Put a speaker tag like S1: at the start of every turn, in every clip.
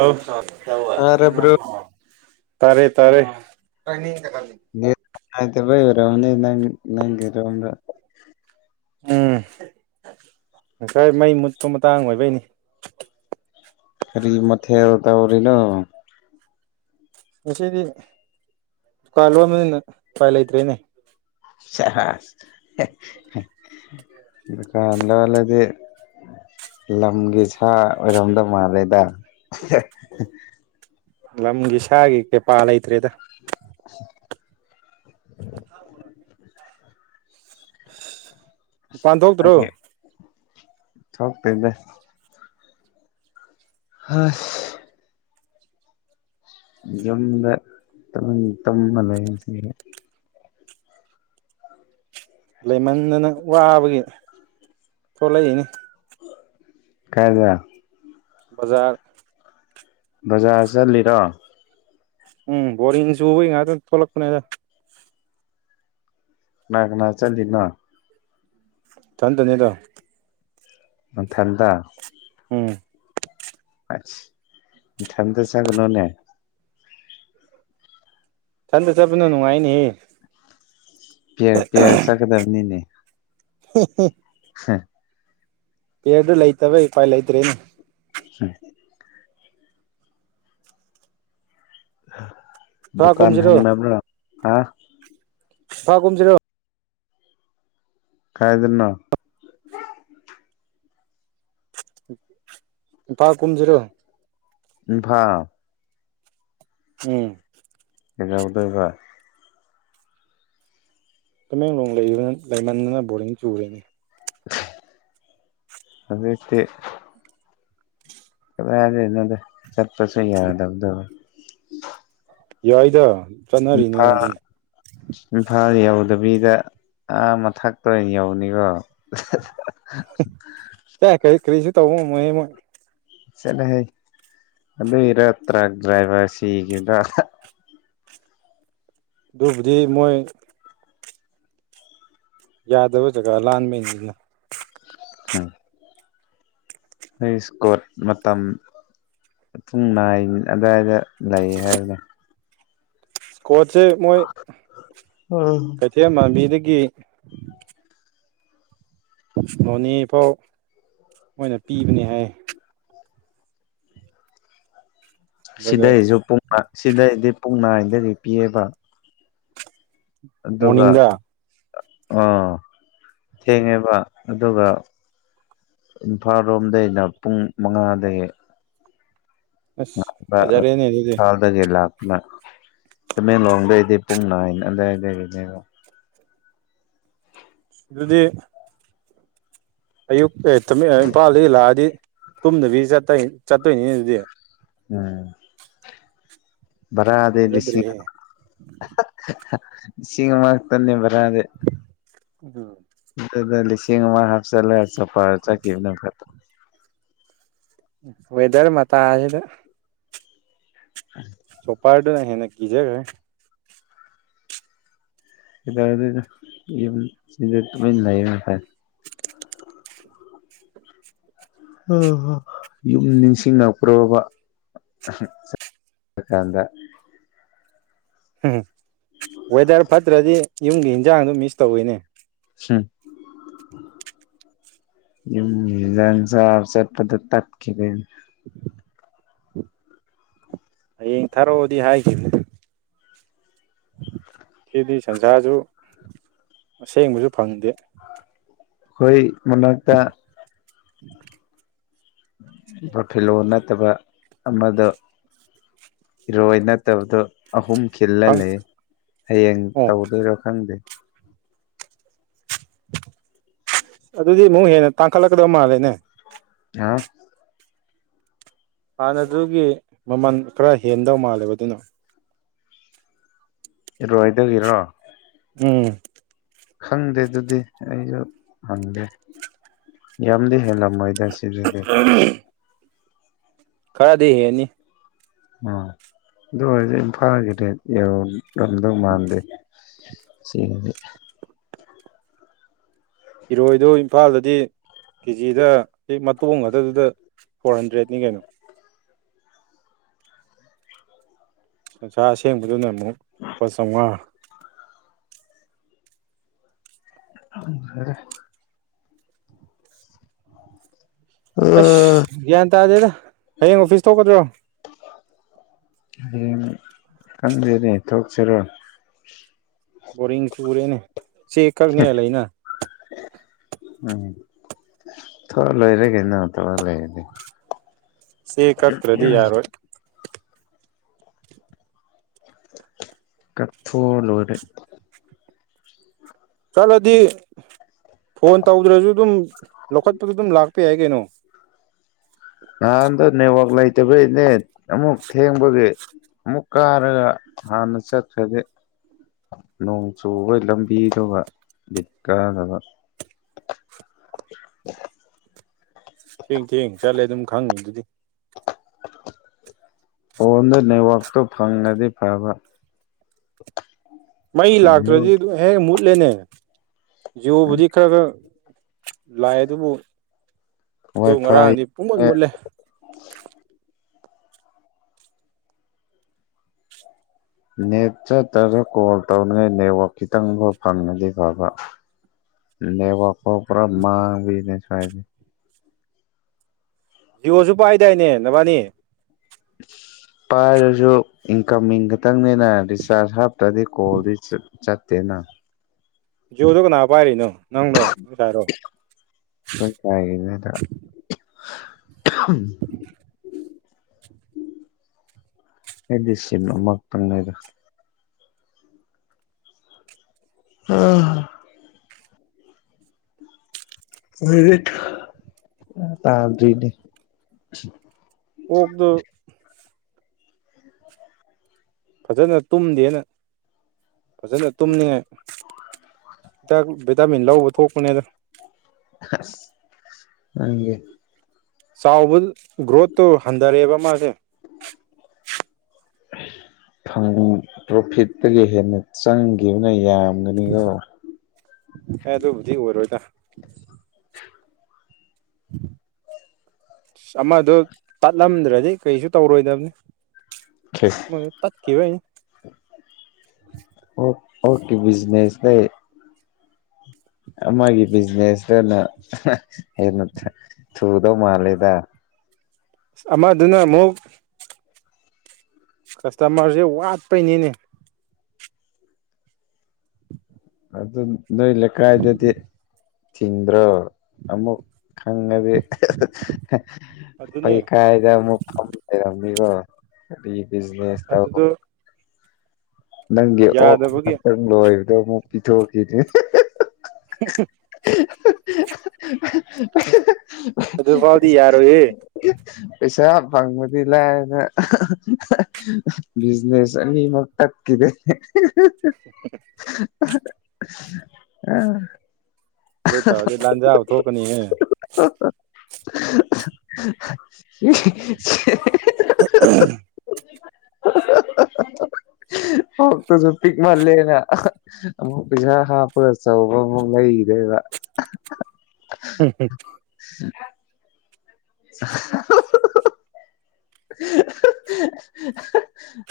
S1: ꯑ
S2: ꯇꯥꯔꯕ꯭ꯔꯣ
S1: [unintelligible] ꯇꯔꯦ ꯇꯔꯦ [inaudible]
S2: ꯅꯦꯠ ꯌꯥꯗꯕꯩꯔ ꯇꯧꯅꯤ ꯅꯪ ꯅꯪꯒꯤꯔꯣꯝꯕ
S1: ꯎꯝ ꯉꯁꯥꯏ ꯃꯩ ꯃꯨꯠꯄ ꯃꯇꯥꯡ ꯑꯣꯏꯕꯩꯅꯤ
S2: ꯀꯔꯤ ꯃꯊꯦꯜ ꯇꯧꯔꯤꯅꯣ
S1: ꯉꯁꯤꯗꯤ ꯗꯨꯀꯥꯟ ꯂꯣꯟꯕꯅꯤꯅ ꯎꯄꯥꯏ ꯂꯩꯇ꯭ꯔꯦꯅꯦ
S2: ꯁꯦꯖ ꯍꯦ ꯍꯦ ꯗꯨꯀꯥꯟ ꯂꯣꯜꯂꯗꯤ ꯂꯝꯒꯤ ꯁꯥ ꯑꯣꯏꯔꯝꯗꯧ ꯃꯥꯜꯂꯦꯗ ꯑꯍꯦ
S1: ꯂꯝꯒꯤ ꯁꯥꯒꯤ ꯀꯦꯄꯥꯥ ꯂꯩꯇ꯭ꯔꯦꯗ
S2: [inaudible]
S1: [unintelligible] ꯃꯄꯥꯟ ꯊꯣꯛꯇ꯭ꯔꯣ
S2: ꯑꯩꯗꯤ ꯊꯣꯛꯇꯦꯗ ꯍꯁ ꯌꯨꯝꯗ ꯇꯨꯝ ꯇꯨꯝꯃ ꯂꯩꯁꯤꯌꯦ
S1: ꯂꯩꯃꯟꯗꯅ ꯋꯥꯕꯒꯤ ꯊꯣꯛꯂꯛꯏꯅꯤ
S2: ꯀꯥꯢꯗ
S1: ꯕꯖꯥꯔ
S2: ꯕꯖꯥꯔ ꯆꯠꯂꯤꯔꯣ
S1: ꯎꯝ ꯕꯣꯔꯤꯡ ꯆꯨꯕꯩ ꯉꯥꯛꯇꯪ ꯊꯣꯛꯂꯛꯄꯅꯦꯗ
S2: ꯀꯅꯥ ꯀꯅꯥ ꯆꯠꯂꯤꯅꯣ
S1: ꯏꯊꯟꯗꯅꯤꯗ
S2: ꯅꯊꯟꯗ
S1: ꯎꯝ
S2: ꯑꯁ ꯏꯊꯟꯗ ꯆꯠꯀꯅꯣꯅꯦ
S1: ꯏꯊꯟꯇ ꯆꯠꯄꯥꯅ ꯅꯨꯡꯉꯥꯏꯅꯤꯍꯦ
S2: ꯄꯤꯌ꯭ꯔ ꯄꯤꯌ꯭ꯔ ꯆꯠꯀꯗꯥꯃꯤꯅꯤꯅꯦ
S1: ꯍꯤ ꯍꯤ
S2: ꯍꯥ
S1: ꯄꯤꯌꯥꯔꯗꯨ ꯂꯩꯇꯕꯩ ꯎꯄꯥꯏ ꯂꯩꯇ꯭ꯔꯦꯅꯦ
S2: ꯎ ꯑ
S1: ꯏꯝꯐꯥꯜ
S2: ꯗꯨꯀꯥꯟ
S1: ꯀꯨꯝꯁꯤꯔꯣ
S2: ꯍꯥꯡꯅꯕ꯭ꯔꯣ ꯑꯥ
S1: ꯐꯥ ꯀꯨꯝꯁꯤꯔꯣ
S2: ꯀꯥꯏꯗꯅꯣ
S1: ꯏꯝꯐꯥꯜ ꯀꯨꯨꯝꯖꯦ ꯔꯣ
S2: ꯏꯝꯐꯥꯜ
S1: ꯎꯝ
S2: ꯀꯩ ꯗꯧ ꯗꯣꯏꯕ
S1: ꯇꯃꯦꯡꯂꯣꯡ ꯂꯩꯕ ꯂꯩꯃꯟꯅ ꯕꯣꯔꯗꯤꯡ ꯆꯨꯔꯦꯅꯦ
S2: ꯑꯗꯨꯏ ꯇꯤ ꯀꯗꯥꯏ ꯗꯩꯅꯣ ꯗ ꯆꯠꯄ ꯁꯨ ꯌꯥꯗꯕ ꯗꯣ
S1: ꯌꯥꯏꯗ ꯆꯠꯅꯔꯤꯅꯦ
S2: ꯏꯝꯐꯥꯜ
S1: ꯑꯗꯨꯝ
S2: ꯏꯝꯐꯥꯜ ꯌꯥꯎ ꯗ ꯕꯤꯗ ꯑꯥ ꯃꯊꯥꯛꯇ ꯑꯣꯏꯅ ꯌꯧꯅꯤꯀꯣ
S1: ꯆ ꯀꯔꯤ ꯀꯔꯤꯁꯨ ꯇꯧꯕ ꯉꯝꯃꯣꯏ ꯍꯦ ꯃꯣꯏ
S2: ꯆꯠꯂꯥ ꯍꯦ ꯑꯗꯨꯏꯔꯥ ꯇ꯭ꯔꯛ ꯗ꯭ꯔꯥꯏꯕꯔ ꯑꯃꯥ ꯁꯤꯒꯤꯗ
S1: ꯗꯨꯕꯨꯗꯤ ꯃꯣꯏ ꯌꯥꯗꯕ ꯖꯒꯥ ꯂꯥꯟꯕꯥꯟꯕꯅꯤꯅ
S2: ꯎꯝ ꯑꯩ ꯏꯁ꯭ꯀꯣꯔꯠ ꯃꯇꯝ ꯄꯨꯡ ꯏ ꯑꯗꯨꯋꯥꯏꯗ ꯂꯩ ꯍꯥꯏꯕꯗ
S1: ꯀꯣꯠꯁꯦ ꯃꯣꯏ
S2: ꯎꯝ
S1: ꯀꯩꯊꯦꯜ ꯃꯕꯤꯗꯒꯤ ꯒꯤ ꯅꯣꯅꯦ ꯐꯥꯎ ꯃꯣꯏꯅ ꯄꯤꯕꯅꯦ ꯍꯥꯏ ꯑꯗꯨꯒ
S2: ꯁꯤꯗꯩꯁꯨ ꯄꯨꯡ ꯁꯤꯗꯩꯗꯤ ꯄꯛ ꯅꯥꯏꯗꯒꯤ ꯄꯤꯑꯕ ꯑꯗꯨꯒ
S1: ꯃꯣꯔꯅꯤꯡꯗ
S2: ꯑꯥ ꯊꯦꯡꯉꯦꯕ ꯑꯗꯨꯒ ꯏꯝꯐꯥꯜ ꯔꯣꯝꯗꯩꯅ ꯄꯨꯡ ꯃꯉꯥꯗꯒꯤ
S1: ꯑꯁ ꯐꯖꯔꯦꯅꯦ ꯑꯗꯨꯗꯤ
S2: ꯆꯗꯒꯦꯂ ꯇꯃꯦꯡꯂꯣꯡꯗꯩꯗꯤ ꯄꯨꯡ ꯅꯥꯏꯟ ꯑꯗꯨꯋꯥꯏꯗꯒꯤꯅꯦꯕꯣ
S1: ꯑꯗꯨꯗꯤ ꯑꯌꯨ ꯑꯦꯝ ꯏꯝꯐꯥꯜꯗꯒꯤ ꯂꯥꯛꯑꯗꯤ ꯇꯨꯝꯗꯕꯤ ꯆ ꯆꯠꯇꯣꯏꯅꯤ ꯑꯗꯨꯗꯤ
S2: ꯎꯝ ꯕꯔꯗꯤ ꯂꯤꯁꯤꯡ
S1: ꯐꯖꯗ꯭ꯔꯦꯍꯦ
S2: ꯁꯤꯡꯒꯃꯥꯛꯇꯅꯤꯕ
S1: ꯎꯝ
S2: ꯦ ꯁꯤꯃ ꯍꯥꯞꯆꯂ ꯆ ꯐ ꯆ ꯀ ꯅ ꯐ
S1: ꯋꯦꯗꯔ ꯃꯆꯥ ꯍꯥꯏꯗ
S2: ꯎꯝ
S1: ꯁꯣꯄꯔꯗꯅ ꯍꯦ ꯅꯒꯤꯖꯦꯒꯥꯏ
S2: ꯀꯗ ꯌꯗ ꯂ ꯂꯩꯌꯦ ꯐꯔꯦ ꯌꯨꯝ ꯅꯤꯡꯁꯤꯡꯉꯛꯄ꯭ꯔꯣꯕ ꯆꯀꯥꯟꯗ
S1: ꯍꯝ ꯑꯣꯏꯋꯗꯔ ꯐꯠꯇ꯭ꯔꯗꯤ ꯌꯨꯝꯒꯤ ꯍꯟꯖꯥꯡꯗꯣ ꯃꯤꯁ ꯇꯧꯋꯤꯅꯦ
S2: ꯎꯝꯖꯁ ꯑꯆꯠ ꯄꯗ ꯇꯀꯤꯗ
S1: ꯍꯌꯦꯡ ꯊꯥꯔꯛꯑꯣꯗꯤ ꯍꯥꯏꯈꯤꯕꯅꯦ ꯁꯤꯗꯤ ꯁꯟꯁꯥꯁꯨ ꯑꯁꯦꯡꯕꯁꯨ ꯐꯪꯗꯦ
S2: ꯍꯣꯏ ꯃꯅꯛꯇ
S1: ꯎꯝ
S2: ꯕꯣꯐꯤꯂꯣ ꯅꯠꯇꯕ ꯑꯃꯗꯣ ꯏꯔꯣꯏ ꯅꯠꯇꯕꯗꯣ ꯑꯍꯨꯝ ꯈꯤꯜꯂ
S1: ꯐꯪ
S2: ꯂꯩ ꯍꯌꯦꯡ
S1: ꯑꯣ
S2: ꯇꯧꯗꯣꯏꯔꯣ ꯈꯪꯗꯦ
S1: ꯑꯗꯨꯗꯤ ꯑꯃꯨꯛ ꯍꯦꯟꯅ ꯇꯥꯡꯈꯠꯂꯛꯀꯗꯕ ꯃꯥꯜꯂꯦꯅꯦ
S2: ꯑ
S1: ꯍꯥꯟꯅꯗꯨꯒꯤ ꯃꯃꯜ ꯈꯔ ꯍꯦꯟꯗꯧ ꯃꯥꯜꯂꯦꯕ ꯑꯗꯨꯅ
S2: ꯔꯣꯏꯗꯗꯒꯤꯔꯣ
S1: ꯎꯝ
S2: ꯈꯪꯗꯦ ꯑꯗꯨꯗꯤ ꯑꯩꯁꯨ ꯍꯪꯗꯦ ꯌꯥꯝꯗꯤ ꯍꯦꯜꯂꯝꯃꯣꯏꯗ ꯁꯤꯗꯗꯤ
S1: ꯎꯝ ꯈꯔꯗꯤ ꯍꯦꯅꯤ
S2: ꯑꯣ ꯑꯗꯨꯁ ꯏꯝ ꯐꯥꯒꯗꯦ ꯉꯝꯗꯧ ꯃꯥꯟꯗꯦ ꯁꯤ
S1: ꯏꯔꯣꯏꯗꯨꯣ ꯏꯝꯐꯥꯜꯗꯗꯤ ꯀꯦꯖꯤꯗ ꯃꯇ ꯈꯛꯇꯗꯨꯗ ꯐꯣꯔ ꯍꯟꯗ꯭ꯔꯦꯠꯅꯤ ꯀꯩꯅꯣ ꯁꯟꯁ꯭ꯔꯥ ꯑꯁꯦꯡꯕꯗꯨꯅ ꯑꯃꯨꯛ ꯂꯨꯄꯥ ꯆꯥꯝꯃꯉꯥ
S2: ꯑ ꯐꯔꯦ
S1: ꯑꯁ ꯒ꯭ꯌꯥꯟ ꯇꯥꯗꯦꯗ ꯍꯌꯦꯡ ꯑꯣꯐꯤꯁ ꯊꯣꯛꯀꯗ꯭ꯔꯣ
S2: ꯍꯌꯦꯡ ꯈꯟꯖꯔꯤ ꯊꯣꯛꯁꯤꯔꯣ
S1: ꯕꯔꯤꯁꯨ ꯄꯔꯦꯅꯦ ꯁꯤ ꯀꯛꯅꯦ ꯂꯩꯅꯥ
S2: ꯎꯝ ꯊ ꯂ ꯏꯔꯒꯦ ꯅ ꯊꯂꯒ ꯂꯩꯦ
S1: ꯁꯤꯦ ꯀꯥꯛꯇ꯭ꯔꯗꯤ ꯌꯥꯔꯣ
S2: ꯀꯊꯣꯛ ꯑꯥ‌ ꯂꯣꯏꯔꯦ
S1: ꯆꯠꯂꯗꯤ ꯐꯣꯟ ꯇꯧꯗ꯭ꯔꯁꯨ ꯑꯗꯨꯝ ꯂꯧꯈꯠꯄꯗ ꯑꯗꯨꯝ ꯂꯥꯛꯄ ꯌꯥꯏ ꯀꯩꯅꯣ
S2: ꯇꯦꯕ꯭ꯂꯦꯠꯅꯦ ꯑꯃꯨꯛ ꯊꯦꯡꯕꯒꯤ ꯑꯃꯨꯛ ꯀꯥꯔꯒ ꯍꯥꯟꯅ ꯆꯠꯈ꯭ꯔꯗꯤ ꯅꯣꯡ ꯆꯨꯕꯒꯤ ꯂꯝꯕꯤꯗꯨꯒ ꯕꯤꯠ ꯀꯥꯗꯕ
S1: ꯊꯦꯡ ꯊꯦꯡ ꯆꯠꯂꯦ ꯑꯗꯨꯝ ꯈꯪꯉꯤ ꯑꯗꯨꯗꯤ
S2: ꯐꯣꯟꯗ ꯅꯦꯠꯋꯥꯛꯛꯇꯣ ꯐꯪꯉꯗꯤ ꯐꯕ
S1: ꯃꯩ ꯂꯥꯛꯇ꯭ꯔꯣꯖꯤ ꯑꯗꯨ ꯍꯦ ꯂꯅꯦ ꯌꯕꯗꯤ ꯈꯔ ꯂꯥꯏ ꯑꯗꯨꯕꯨ ꯑꯗꯨ
S2: ꯋꯥꯏ ꯐꯥꯏ
S1: ꯉꯔꯥꯡꯗꯤ ꯄꯨꯡ ꯃꯟ ꯃꯨꯠꯂꯦ
S2: ꯅꯦꯠ ꯆꯠꯇꯒ ꯀꯣꯜ ꯇꯧꯅꯤꯉꯥꯏ ꯅꯦꯠꯋꯥꯛ ꯈꯤꯇꯪꯐꯥꯎ ꯐꯪꯅꯗꯦ ꯐꯕ ꯅꯦꯠꯋꯥꯛ ꯐꯥꯎ ꯄꯨꯔꯥ ꯃꯥꯡꯕꯤꯅꯦ ꯁꯋꯥꯏꯗꯤ
S1: ꯖꯤꯑꯣꯁꯨ ꯄꯥꯏꯗꯥꯏꯅꯦ ꯅꯕꯥꯅꯤ
S2: ꯄꯥꯏꯔꯁꯨ ꯏꯟꯀꯝꯃꯤꯡ ꯈꯇꯪꯅꯦꯅ ꯔꯤꯆꯥꯔꯖ ꯇꯗꯤ ꯀꯣꯂꯦꯖ ꯆꯠꯇꯦꯅ
S1: ꯌꯨꯗꯨ ꯀꯅꯥ ꯄꯥꯏꯔꯤꯅꯣ ꯅꯪꯗꯣ ꯎꯗꯥꯔꯣ
S2: ꯍ ꯝ ꯗꯤꯁꯃ ꯐꯗ ꯑꯝ ꯑꯣꯏ ꯇꯥꯗꯅꯦ
S1: ꯑꯣꯗ ꯐꯖꯅ ꯇꯨꯝꯗꯦꯅ ꯐꯖꯅ ꯇꯨꯝꯅꯤꯡꯉꯥꯏ ꯚꯤꯇꯥꯃꯤꯟ ꯂꯧꯕ ꯊꯣꯛꯄꯅꯦꯅ
S2: ꯅꯪꯒꯤꯦ
S1: ꯆꯥꯎꯕ ꯒ꯭ꯔꯣꯠꯇꯨ ꯍꯟꯊꯔꯛꯑꯦꯕ ꯃꯥꯁꯦ
S2: ꯄ꯭ꯔꯣꯐꯤꯠꯇꯒꯤ ꯍꯦꯟꯅ ꯆꯪꯈꯤꯕꯅ ꯌꯥꯝ ꯅꯤꯒꯣ
S1: ꯑꯦ ꯑꯗꯨꯕꯨꯗꯤ ꯑꯣꯏꯔꯣꯏꯗ ꯑ ꯑꯃꯗꯣ ꯇꯠꯂꯝꯗ꯭ꯔꯗꯤ ꯀꯩꯁꯨ ꯇꯧꯔꯣꯏꯗꯕꯅꯤ ꯃ ꯇꯥꯛꯀꯤ
S2: ꯑꯣ ꯑꯣꯀꯦ ꯕꯤꯖꯤꯅꯦꯁ ꯂꯩ ꯑꯃꯒꯤ ꯕꯤꯖꯤꯅꯦꯁꯇꯅ ꯍꯦꯟꯅ ꯊꯨꯗꯧ ꯃꯥꯜꯂꯦꯗ
S1: ꯑ ꯑꯃꯗꯨꯅ ꯑꯃꯨꯛ ꯀꯁꯇꯃꯔꯁꯦ ꯋꯥꯠꯄꯩꯅꯤꯅꯦ
S2: ꯑꯗꯨꯗꯤ ꯅꯣꯏ ꯂꯩ ꯀꯥꯏꯗꯗꯤ ꯆꯤꯟꯗ꯭ꯔꯣ ꯑꯃꯨꯛ ꯈꯪꯉꯗꯤ
S1: ꯑꯗꯨꯅꯦ
S2: ꯄꯩ ꯀꯥꯏꯗ ꯑꯃꯨꯛ ꯐꯔ ꯒ ꯑꯗꯨ ꯕꯤꯖꯤꯅꯦꯁ
S1: ꯑꯗꯨꯗꯣ
S2: ꯅꯪꯦ ꯑꯣ
S1: ꯌꯥꯗꯕꯒꯤ
S2: ꯑꯣꯏ ꯗ ꯃꯨ ꯄꯤꯊꯣꯛ ꯀꯗꯤ
S1: [inaudible]
S2: [inaudible]
S1: ꯑꯗꯨ ꯐꯥꯎꯗꯤ ꯌꯥꯔꯣ
S2: ꯄꯩꯁꯥ ꯐꯪꯕꯗꯤ ꯂꯥꯏꯅ ꯕꯤꯖꯤꯅꯦꯁ ꯑꯅꯤꯃꯛꯇ ꯀꯗ
S1: [inaudible]
S2: ꯑ
S1: ꯂ ꯇꯖꯤ ꯂꯗꯥꯥꯟꯖꯕ ꯊꯣꯛ ꯀꯅꯤ
S2: [inaudible]
S1: ꯎꯝ
S2: ꯑꯃꯨꯛꯇꯁꯨ ꯄꯤꯛ ꯃꯥꯜꯂꯦꯅ ꯑꯃꯨꯛ ꯄꯩꯁꯥ ꯍꯥꯞꯄꯒ ꯆꯕ ꯑꯃꯨꯛ ꯂꯩ ꯦꯗ
S1: ꯍꯝ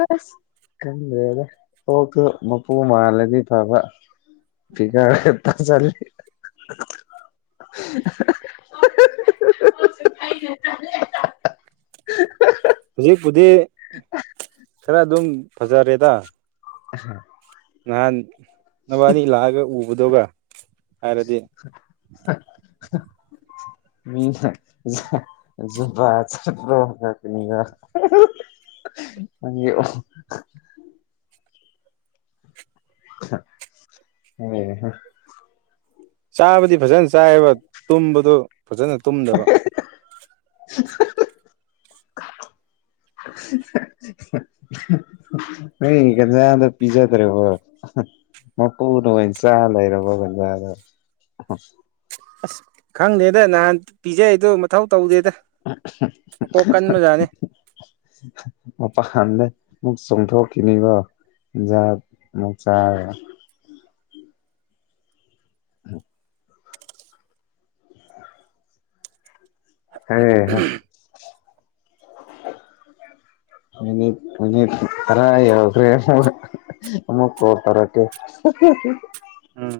S2: ꯑꯁ ꯈꯜꯂꯦꯗ ꯀꯣꯛꯁꯨ ꯃꯄꯨ ꯃꯥꯜꯂꯗꯤ ꯐꯕ ꯐꯤꯀꯥꯔ ꯍꯦꯛꯇ ꯆꯂ [inaudible]
S1: ꯐꯔ ꯑꯗꯨꯝ ꯐꯖꯔꯦꯗ
S2: ꯎꯝ
S1: ꯅꯥꯍꯟ ꯅꯕꯥꯟꯅꯤ ꯂꯛꯑꯒ ꯎꯗꯒ ꯍꯥꯏꯔꯗꯤ
S2: [unintelligible] ꯍꯩ ꯍꯩ
S1: ꯆꯥꯕꯗꯤ ꯐꯖꯦꯟ ꯆꯥꯏꯕ ꯇꯨꯝꯕꯗꯨ ꯐꯖꯅ ꯇꯨꯝꯗꯕ
S2: [inaudible] ꯅꯪ ꯒꯟꯖꯥꯗ ꯄꯤꯖꯗ꯭ꯔꯦꯕ ꯃꯄꯨꯅ ꯑꯣꯏꯅ ꯆꯥ ꯂꯩꯔꯕꯣ ꯒꯟꯖꯥꯗ
S1: ꯑꯁ ꯈꯪꯗꯦꯗ ꯅꯍꯥꯟ ꯄꯤꯖꯩꯗꯣ ꯃꯊꯧ ꯇꯧꯗꯦꯗ ꯃꯀꯣꯛ ꯀꯟꯕꯖꯥꯠꯅꯤ
S2: [unintelligible] ꯃꯨ ꯆꯣꯡꯊꯣ ꯀꯅꯤꯕ ꯌꯥꯥ ꯃ ꯆꯥ [inaudible] ꯍꯩꯍꯥ ꯃꯤ ꯃꯤꯅꯤꯠ ꯇꯔ ꯌꯧꯈꯔꯦ ꯑꯃꯨꯛꯀꯣꯇꯧꯔꯛꯀꯦ꯫
S1: ꯎꯝ